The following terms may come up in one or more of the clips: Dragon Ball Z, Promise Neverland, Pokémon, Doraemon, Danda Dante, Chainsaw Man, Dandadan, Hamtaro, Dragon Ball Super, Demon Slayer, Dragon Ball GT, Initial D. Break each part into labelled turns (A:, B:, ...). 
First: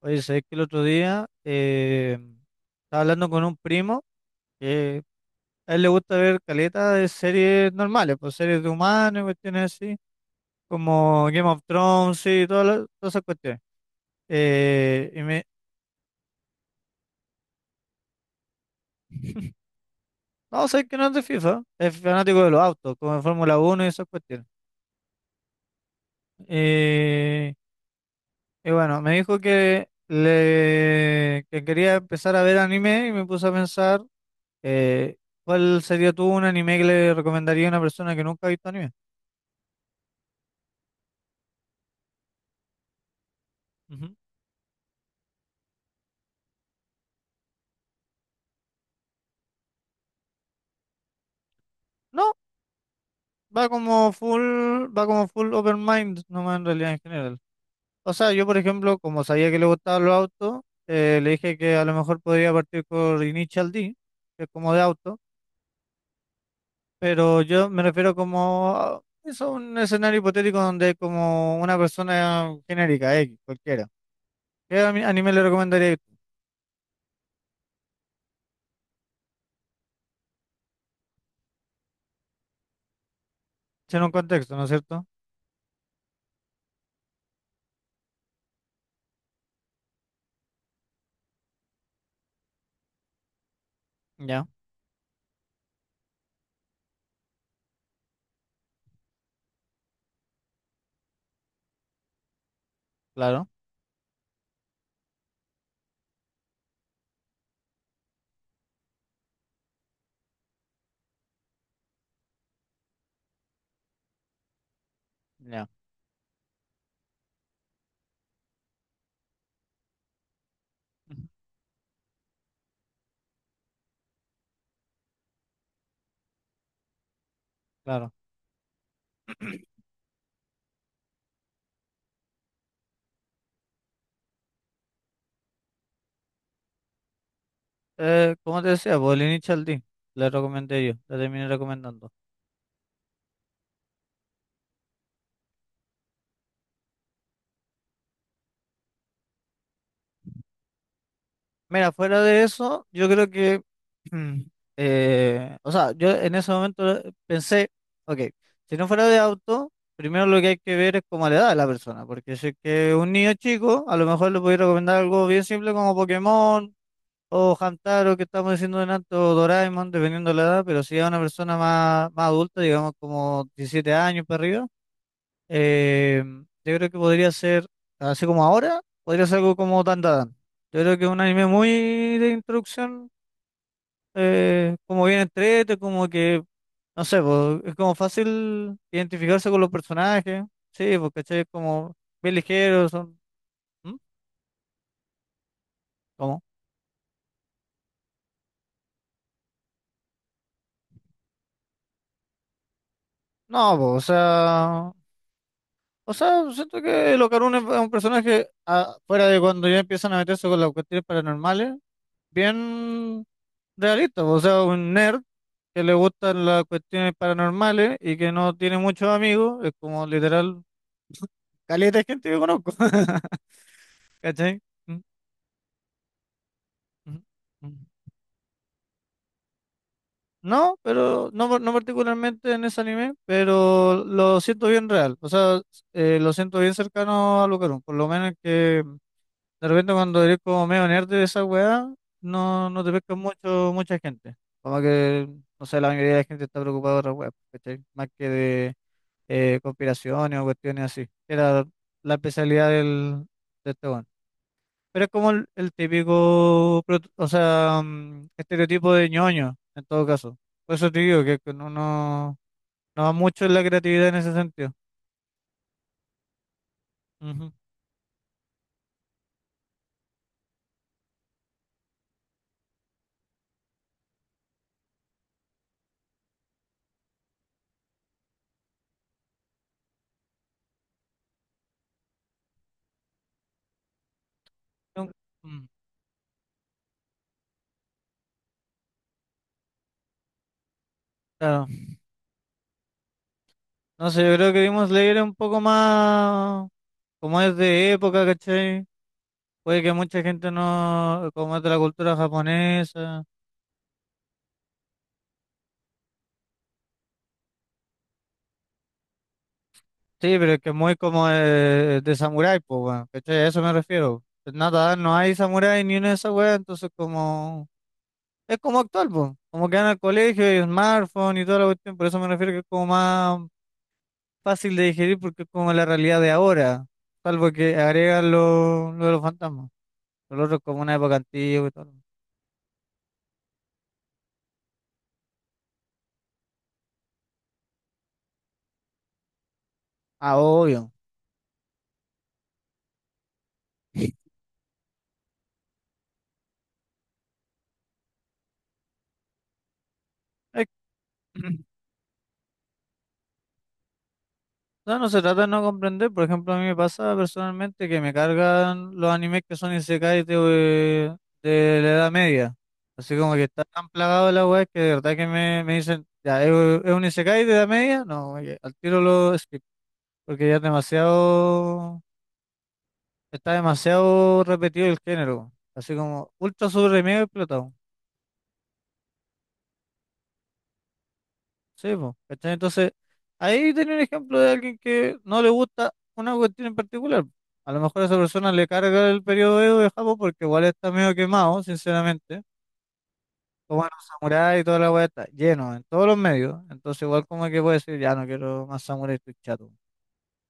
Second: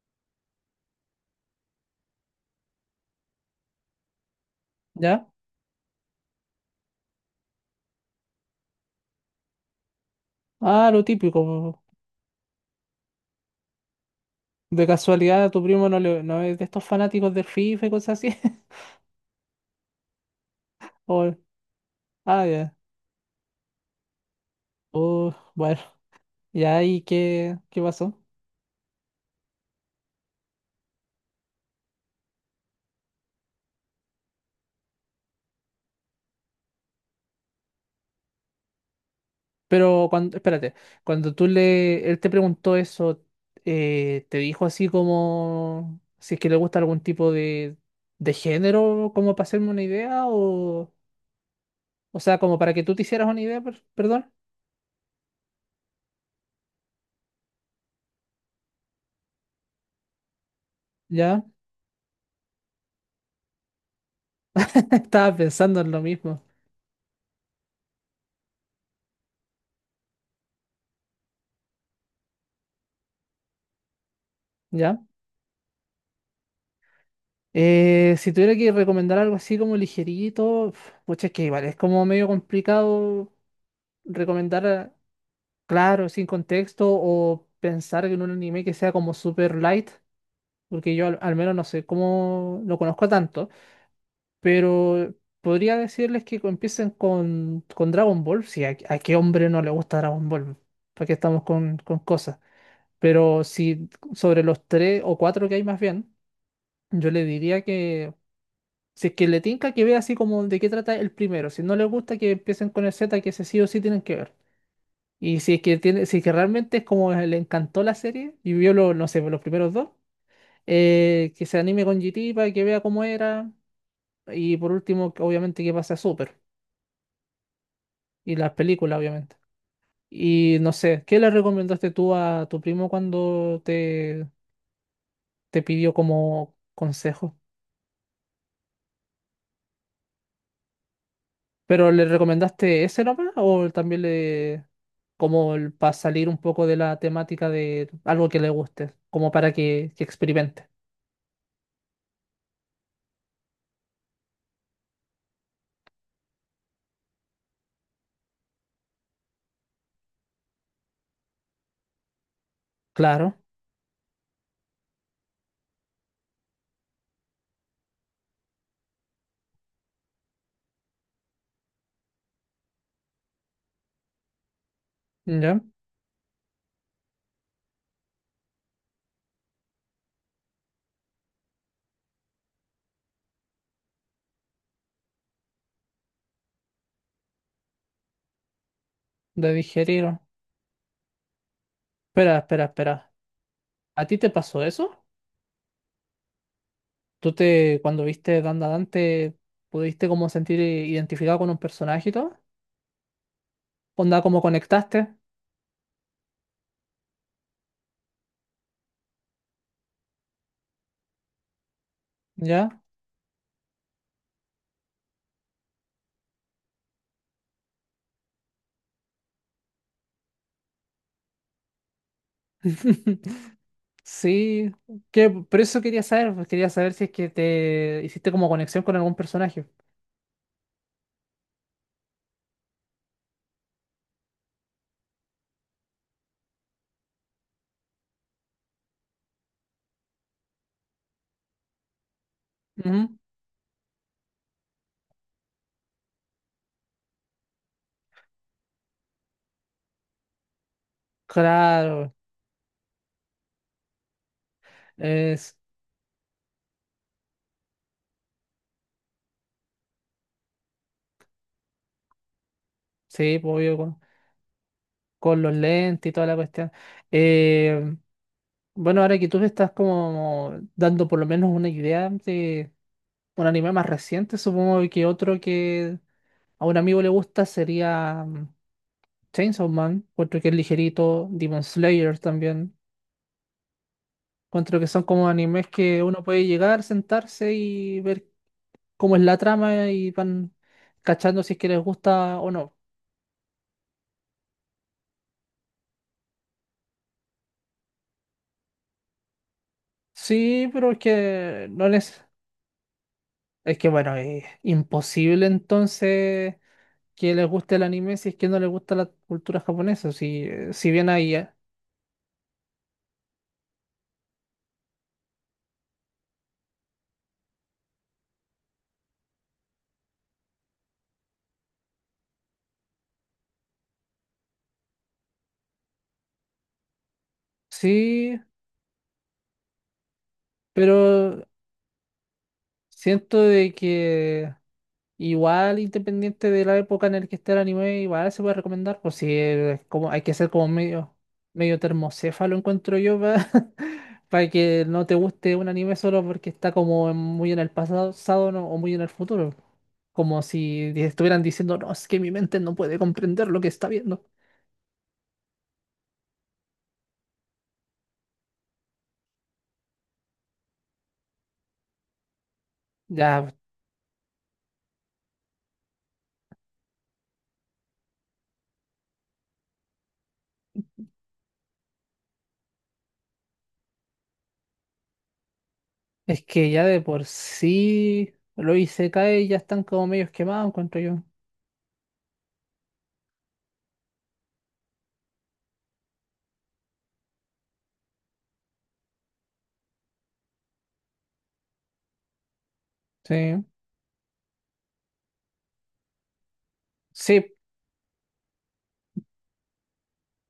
A: Oye, sabés que el otro día estaba hablando con un primo que
B: ¿Ya?
A: a él le gusta ver caleta de series normales, pues series de humanos y cuestiones así,
B: Ah, lo
A: como Game of
B: típico.
A: Thrones y todas, todas esas cuestiones.
B: De
A: Eh, y
B: casualidad
A: me,
B: a tu primo no, no es de estos fanáticos del FIFA y cosas así.
A: no, sabés que no es de
B: O,
A: FIFA, es fanático de los
B: ya.
A: autos, como de Fórmula 1 y esas cuestiones.
B: Oh, bueno. Ya, ¿y
A: Eh,
B: qué pasó?
A: y bueno, me dijo que quería empezar a ver anime y me puse a pensar. Eh, ¿Cuál sería tú un anime que le recomendaría a una persona que nunca ha visto anime?
B: Pero cuando, espérate, cuando él te preguntó eso,
A: Ujú.
B: ¿te dijo así como si es que le gusta algún tipo de género, como para hacerme una idea? O
A: No,
B: sea, como para que tú te hicieras una idea,
A: va como
B: perdón.
A: full, va como full open mind, nomás en realidad en general. O sea, yo por ejemplo, como sabía que le gustaban los autos, le
B: Ya,
A: dije que a lo mejor podría partir por Initial D, que es como de auto,
B: estaba pensando en lo mismo.
A: pero yo me refiero como a eso, un escenario hipotético donde como una persona genérica, X, cualquiera. ¿Qué
B: ¿Ya?
A: anime le recomendaría?
B: Si tuviera que recomendar algo así como ligerito, pucha, es que igual es como medio complicado
A: En un contexto, ¿no
B: recomendar,
A: es cierto?
B: claro, sin contexto o pensar en un anime que sea como super light, porque yo al menos no sé cómo lo conozco tanto,
A: Ya,
B: pero podría decirles que empiecen con Dragon Ball, si a qué hombre no le gusta Dragon Ball, porque estamos con cosas, pero
A: claro,
B: si sobre los tres o cuatro que hay más bien, yo le diría si es que le tinca que vea así como de qué trata el primero. Si no le gusta que empiecen con el Z, que ese sí o sí tienen que ver. Y si es
A: ya,
B: que tiene, si es que realmente es como le encantó la serie y vio los, no sé, los primeros dos,
A: ujú,
B: que se anime con GT para que vea cómo era. Y por último, que obviamente que pase a Super.
A: claro.
B: Y las películas, obviamente. Y no sé, ¿qué le recomendaste tú a tu primo cuando te pidió como consejo?
A: Como te decía, pues el Initial D, la recomendé yo, la terminé
B: ¿Pero le
A: recomendando.
B: recomendaste ese nomás o también le... como el, para salir un poco de la temática de algo que le guste, como para que experimente?
A: Mira, fuera de eso, yo creo que, o sea, yo en ese momento pensé, ok, si no fuera de auto, primero lo que hay que ver es como la edad de la persona, porque si es que un niño
B: Claro,
A: chico, a lo mejor le podría recomendar algo bien simple como Pokémon o Hamtaro, que estamos diciendo delante, o Doraemon, dependiendo de la edad, pero si es una persona más adulta, digamos como 17 años para arriba.
B: ¿ya?
A: Eh, yo creo que podría ser, así como ahora, podría ser algo como Dandadan. Yo creo que es un anime muy de introducción, como bien entrete, como que, no sé, po, es como fácil identificarse
B: De
A: con los
B: digerir.
A: personajes. Sí, porque es como bien
B: Espera, espera,
A: ligeros,
B: espera.
A: son... ¿Mm?
B: ¿A ti te pasó eso?
A: ¿Cómo?
B: Cuando viste Danda Dante, pudiste como sentir identificado con un personaje y todo?
A: No, po, o
B: ¿Onda como
A: sea...
B: conectaste?
A: O sea, siento que Locarune es un personaje, fuera de cuando ya empiezan a meterse con las cuestiones paranormales,
B: ¿Ya?
A: bien realista, po, o sea, un nerd que le gustan las cuestiones paranormales y que no tiene muchos amigos, es como literal, caleta de gente que conozco. ¿Cachai?
B: Sí,
A: Mm,
B: que por eso quería saber, pues, quería saber si es
A: mm,
B: que
A: mm.
B: te hiciste como conexión con algún personaje.
A: No, pero no, no particularmente en ese anime, pero lo siento bien real. O sea, lo siento bien cercano a Lucarum. Por lo menos que de repente cuando eres como medio nerd de esa weá, no, no te pesca
B: Ujú.
A: mucho, mucha gente. Como que, no sé, la mayoría de la gente está preocupada de otra weá, ¿cachai? Más que de conspiraciones o cuestiones así. Era la
B: Claro,
A: especialidad de este weón. Pero es como el,
B: es,
A: el típico, o sea, estereotipo de ñoño, en todo caso. Por eso te digo que no va
B: sí,
A: mucho en
B: pues,
A: la
B: obvio,
A: creatividad en ese sentido.
B: con los lentes y toda la cuestión.
A: Ujú.
B: Eh, bueno, ahora que tú me estás como dando por lo menos una idea de un anime más reciente, supongo que otro que a un amigo le gusta sería mm, Chainsaw Man, otro que es ligerito, Demon Slayer también. Encuentro que son
A: Nun-
B: como
A: mm,
B: animes que uno puede llegar, sentarse y ver cómo es la trama y van cachando si es
A: Claro.
B: que les gusta o no.
A: No sé, yo creo que Demon Slayer es un poco más, como es de época, ¿cachai? Puede que mucha gente
B: Sí, pero es
A: no, como es
B: que
A: de la
B: no
A: cultura
B: les...
A: japonesa.
B: Es que bueno, es imposible entonces que les guste el anime si es que no les gusta la cultura japonesa.
A: Sí,
B: Si,
A: pero es que es
B: si
A: muy
B: bien
A: como
B: ahí,
A: de samurái, pues, weón, ¿cachai? A eso me refiero. Pues nada, no hay samurái ni una de esas weas, entonces como... Es como actual, pues. Como que van al colegio y smartphone y toda la cuestión, por eso me refiero que es como más fácil de digerir porque es como la realidad de ahora, salvo que agregan
B: sí,
A: lo de los fantasmas. Lo otro es como una época
B: pero
A: antigua y todo.
B: siento de que igual independiente de la época en la que esté el anime, igual se puede recomendar, pues si es como, hay que
A: Ah,
B: ser como
A: obvio.
B: medio, medio termocéfalo, encuentro yo, para que no te guste un anime solo porque está como muy en el pasado ¿no? o muy en el futuro, como si estuvieran diciendo, no, es que mi mente no puede comprender lo que está viendo.
A: No, no se trata de no comprender. Por ejemplo, a mí me pasa personalmente que me cargan los animes que son isekais de la Edad Media. Así como que
B: Ya,
A: está tan plagado de la web que de verdad que me dicen, ya, ¿es un isekai de Edad Media? No, oye, al tiro lo skip, porque ya es demasiado, está demasiado repetido el género. Así como
B: es
A: ultra
B: que ya de
A: sobre mega
B: por
A: explotado.
B: sí lo hice caer y ya están como medios quemados, encuentro yo.
A: Sí, po, ¿cachai? Entonces, ahí tenía un ejemplo de alguien que no le gusta una cuestión en particular. A lo mejor a esa persona le carga el periodo Edo de Japón porque igual está medio quemado, sinceramente.
B: Sí.
A: O bueno, samurái y toda la weá está lleno en todos los medios. Entonces, igual como
B: Sí,
A: que puede decir, ya no quiero más samurái, estoy chato.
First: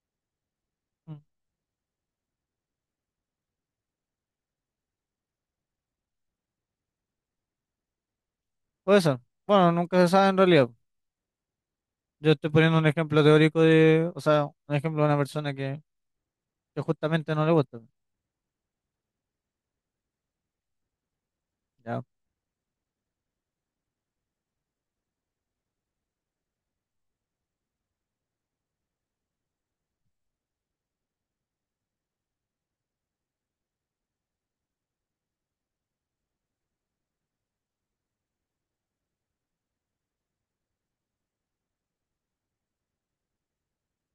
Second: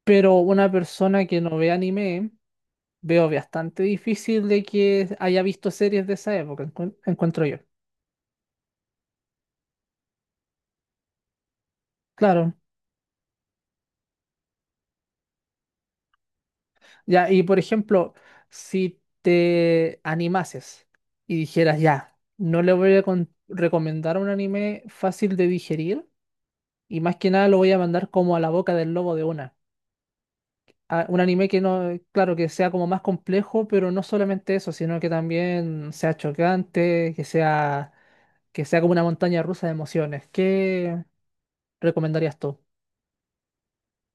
B: pero una
A: Mm,
B: persona que no ve anime, veo bastante difícil de que haya visto series de esa época, encuentro yo.
A: Puede ser. Bueno, nunca se sabe en realidad. Yo estoy
B: Claro.
A: poniendo un ejemplo teórico de, o sea, un ejemplo de una persona que,
B: Ya,
A: justamente
B: y
A: no le
B: por
A: gusta.
B: ejemplo, si te animases y dijeras,
A: Ya.
B: ya, no le voy a recomendar un anime fácil de digerir, y más que nada lo voy a mandar como a la boca del lobo de una. Un anime que no, claro, que sea como más complejo, pero no solamente eso, sino que también sea chocante, que sea como una montaña rusa de emociones. ¿Qué recomendarías tú?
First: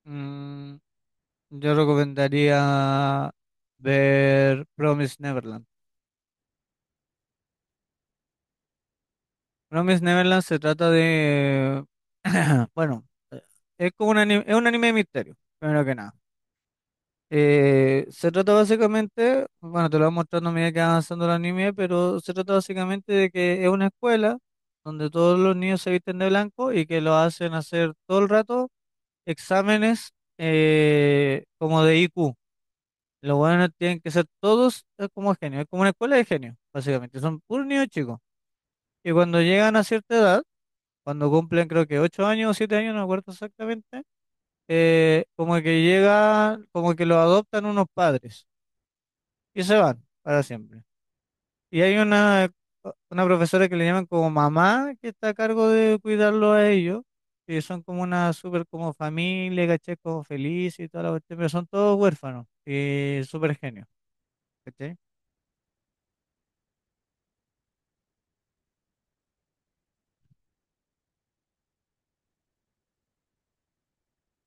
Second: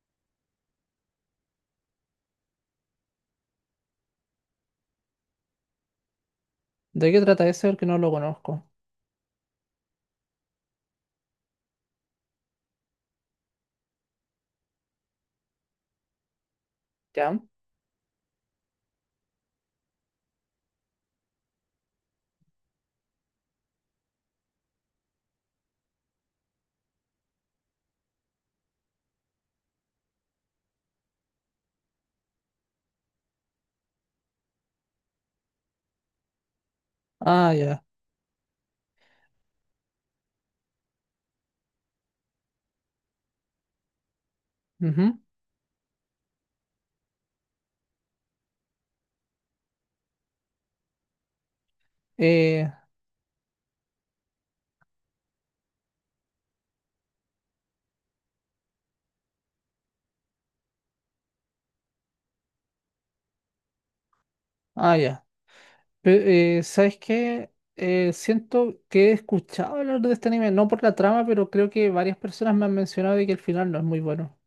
A: Mm, Yo recomendaría ver Promise Neverland.
B: ¿De qué trata ese? Porque no lo conozco.
A: Promise Neverland se trata de, bueno, es un anime de misterio, primero que nada.
B: ¿Ya?
A: Se trata básicamente, bueno, te lo voy mostrando a medida que va avanzando el anime, pero se trata básicamente de que es una escuela donde todos los niños se visten de blanco y que lo hacen hacer todo el rato exámenes como de IQ. Los buenos tienen que ser todos como genios, es como una escuela de genios, básicamente, son
B: Ah,
A: puros
B: ya.
A: niños chicos. Y cuando llegan a cierta edad, cuando cumplen creo que 8 años o 7 años, no me acuerdo exactamente,
B: Ujú.
A: como que los adoptan unos padres y se van para siempre. Y hay una,
B: Eh,
A: una profesora que le llaman como mamá, que está a cargo de cuidarlo a ellos, y son como una súper como familia, ¿cachai? Como feliz y toda la cuestión, pero son todos huérfanos y súper genios.
B: ah, ya. ¿Sabes qué? Siento que he escuchado hablar de este anime, no por la trama, pero creo que varias personas me han mencionado de que el final no es muy bueno.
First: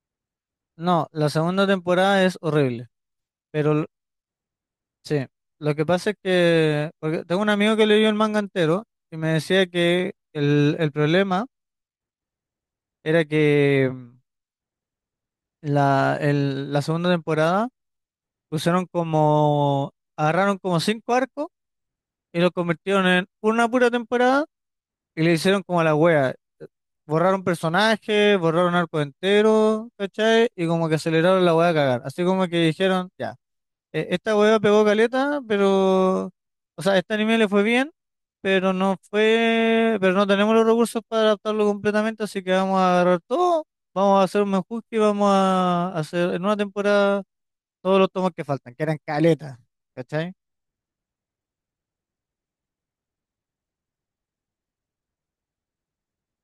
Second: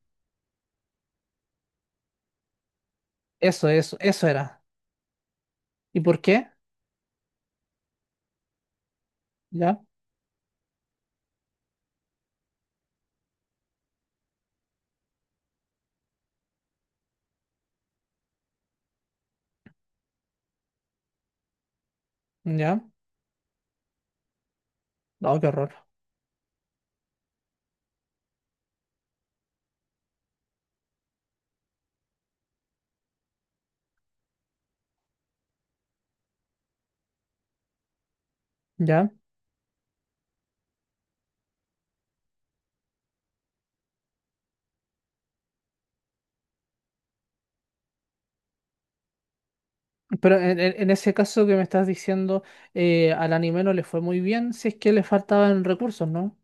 A: No, la segunda temporada es horrible,
B: Eso,
A: pero
B: eso, eso era.
A: sí, lo que
B: ¿Y
A: pasa es
B: por qué?
A: que, porque tengo un amigo que leyó el manga entero y me decía
B: Ya,
A: que el problema era que la segunda temporada pusieron como, agarraron como cinco arcos y los
B: ya.
A: convirtieron en una pura temporada y le
B: No, qué
A: hicieron
B: horror.
A: como a la wea, borraron personajes, borraron arco entero, ¿cachai? Y como que aceleraron la wea a cagar, así como que dijeron, ya. Esta hueá pegó caleta, pero, o sea, este anime le fue bien, pero no
B: Ya.
A: fue, pero no tenemos los recursos para adaptarlo completamente, así que vamos a agarrar todo, vamos a hacer un menjurje y vamos a hacer en una temporada todos los tomos que faltan, que eran caleta, ¿cachai?
B: Pero en ese caso que me estás diciendo, al anime no le fue muy bien, si es que le faltaban recursos, ¿no?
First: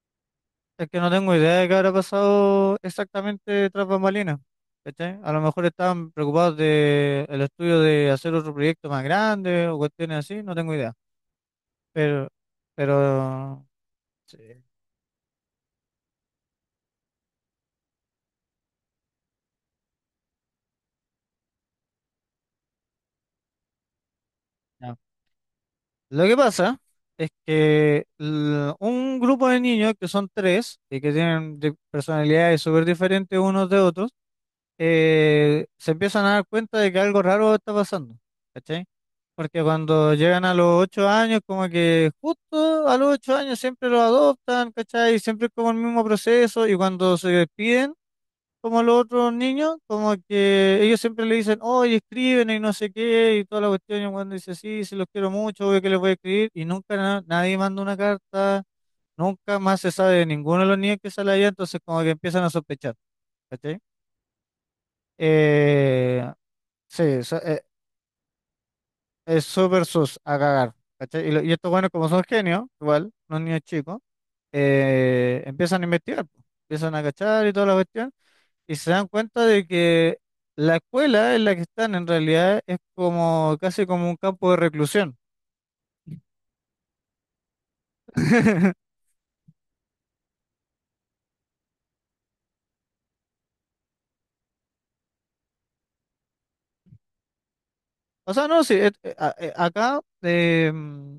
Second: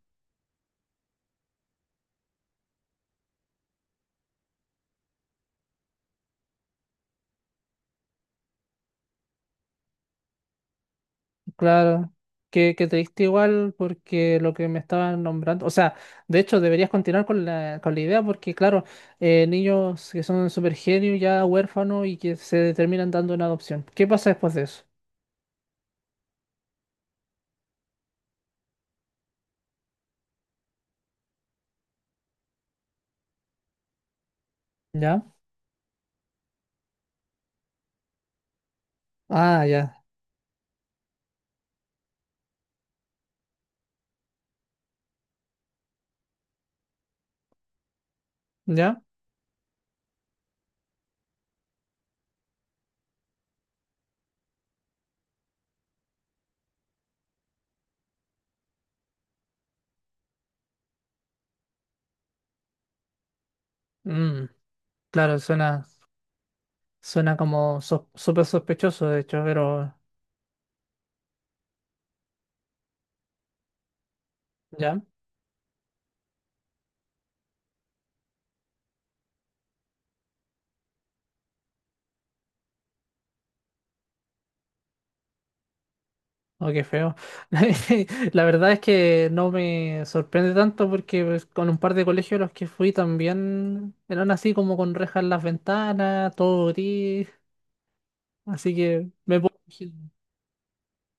A: Es que no tengo idea de qué habrá pasado exactamente tras bambalinas, ¿cachai? A lo mejor estaban preocupados de el estudio de hacer otro proyecto más grande o cuestiones así, no tengo idea,
B: Claro.
A: pero,
B: Que te diste
A: pero...
B: igual
A: Sí.
B: porque lo que me estaban nombrando. O sea, de hecho, deberías continuar con la idea porque, claro, niños que son super genios, ya huérfanos y que se terminan dando en adopción. ¿Qué pasa después de eso?
A: Lo que pasa es que un grupo de niños, que son tres y que tienen personalidades súper diferentes unos de otros,
B: ¿Ya?
A: se empiezan a dar cuenta de que algo raro está pasando, ¿cachai? Porque
B: Ah, ya.
A: cuando llegan a los 8 años, como que justo a los 8 años siempre los adoptan, ¿cachai? Siempre es como el mismo proceso y cuando se despiden como los
B: ¿Ya?
A: otros niños, como que ellos siempre le dicen, oye, escriben y no sé qué, y toda la cuestión, y el weón dice, sí, sí, los quiero mucho, obvio que les voy a escribir, y nunca nadie manda una carta, nunca más se sabe de ninguno de los niños que sale allá, entonces como que empiezan a sospechar, ¿cachai?
B: Mm, claro, suena.
A: Eh, sí,
B: Suena como súper sospechoso, de hecho,
A: es súper
B: pero
A: sus a cagar, ¿cachai? Y estos buenos como son genios, igual, los niños chicos,
B: ya,
A: empiezan a investigar, po, empiezan a cachar y toda la cuestión. Y se dan cuenta de que la escuela en la que están en realidad es como casi como un campo de reclusión.
B: o qué feo. La verdad es que no me sorprende tanto porque pues, con un par de colegios a los que fui también eran así como con rejas en las ventanas, todo gris,
A: O sea, no, sí,
B: así que me puedo...
A: acá
B: imaginar.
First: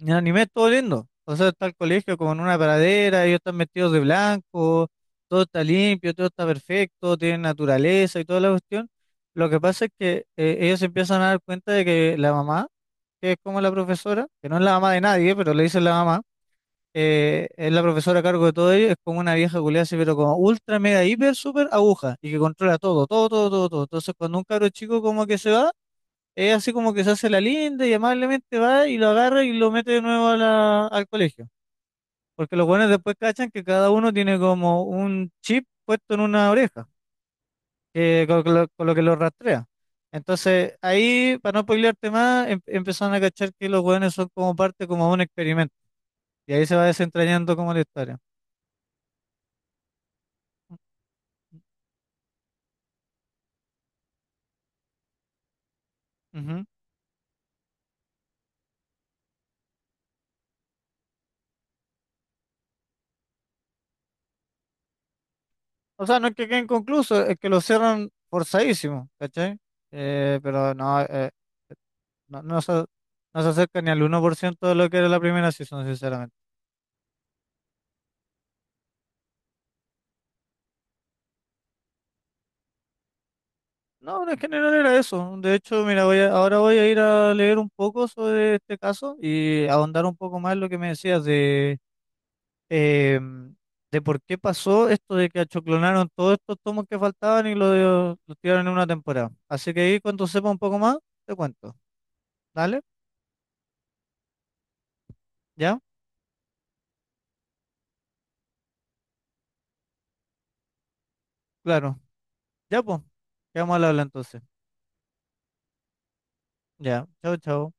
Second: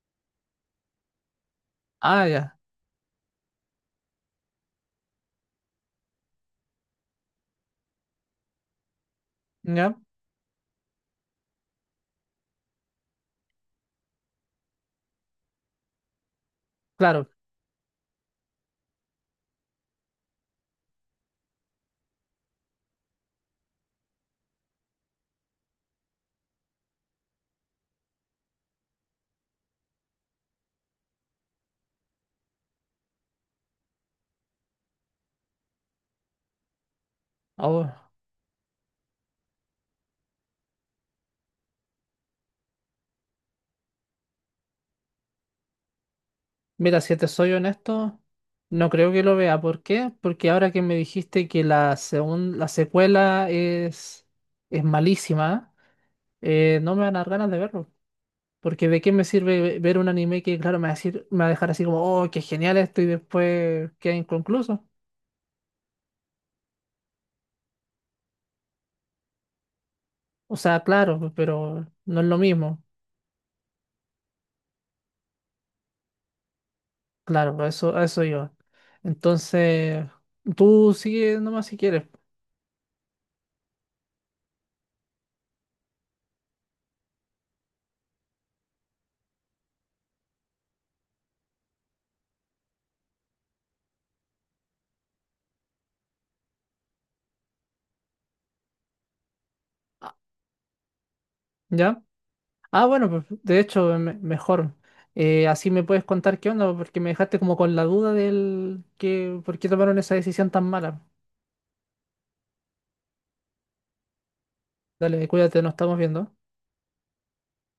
A: en anime es todo lindo. O sea, está el colegio
B: Ah,
A: como en una
B: ya,
A: pradera, ellos están vestidos de blanco, todo está limpio, todo está perfecto, tienen naturaleza y toda la cuestión. Lo que pasa es
B: ya,
A: que ellos se empiezan a dar cuenta de que la mamá, que es como la profesora, que no es la mamá de nadie, pero le dicen la mamá,
B: claro.
A: es la profesora a cargo de todo ello, es como una vieja culiada así, pero como ultra, mega, hiper, super aguja, y que controla todo, todo, todo, todo, todo. Entonces, cuando un cabro chico como que se va, es así como que se hace la linda y amablemente va y lo agarra y lo mete de nuevo a al colegio. Porque los buenos después cachan que cada uno tiene como un chip puesto en una oreja,
B: Oh,
A: que, con lo que lo rastrea. Entonces, ahí, para no spoilearte más, empezaron a cachar que los buenos son como parte como un experimento. Y ahí se va
B: mira, si te soy
A: desentrañando como la historia.
B: honesto, no creo que lo vea. ¿Por qué? Porque ahora que me dijiste que la secuela es malísima.
A: Ujú.
B: No me van a dar ganas de verlo. Porque de qué me sirve ver un anime que, claro, me va a decir, me va a dejar así como, oh, qué genial esto y después queda inconcluso.
A: O sea, no es que quede inconcluso, es que lo cierran forzadísimo, ¿cachai?
B: O
A: Pero
B: sea,
A: no,
B: claro, pero no es lo mismo.
A: no se acerca ni al 1% de lo que era la primera season, sinceramente.
B: Claro, a eso iba. Entonces, tú sigue nomás si quieres.
A: No, en general era eso. De hecho, mira, ahora voy a ir a leer un poco sobre este caso y ahondar un poco más en lo que me decías eh, de por qué pasó esto de que achoclonaron todos estos tomos que faltaban y los tiraron en una temporada. Así que ahí
B: Ah,
A: cuando sepa un poco más, te cuento.
B: ¿ya?
A: ¿Dale?
B: Ah, bueno, pues, de hecho, mejor. Así
A: ¿Ya?
B: me puedes contar qué onda, porque me dejaste como con la duda del que, por qué tomaron esa decisión tan mala.
A: Claro. Ya, pues, quedamos al habla entonces.
B: Dale, cuídate, nos estamos viendo.
A: Ya, chao, chao.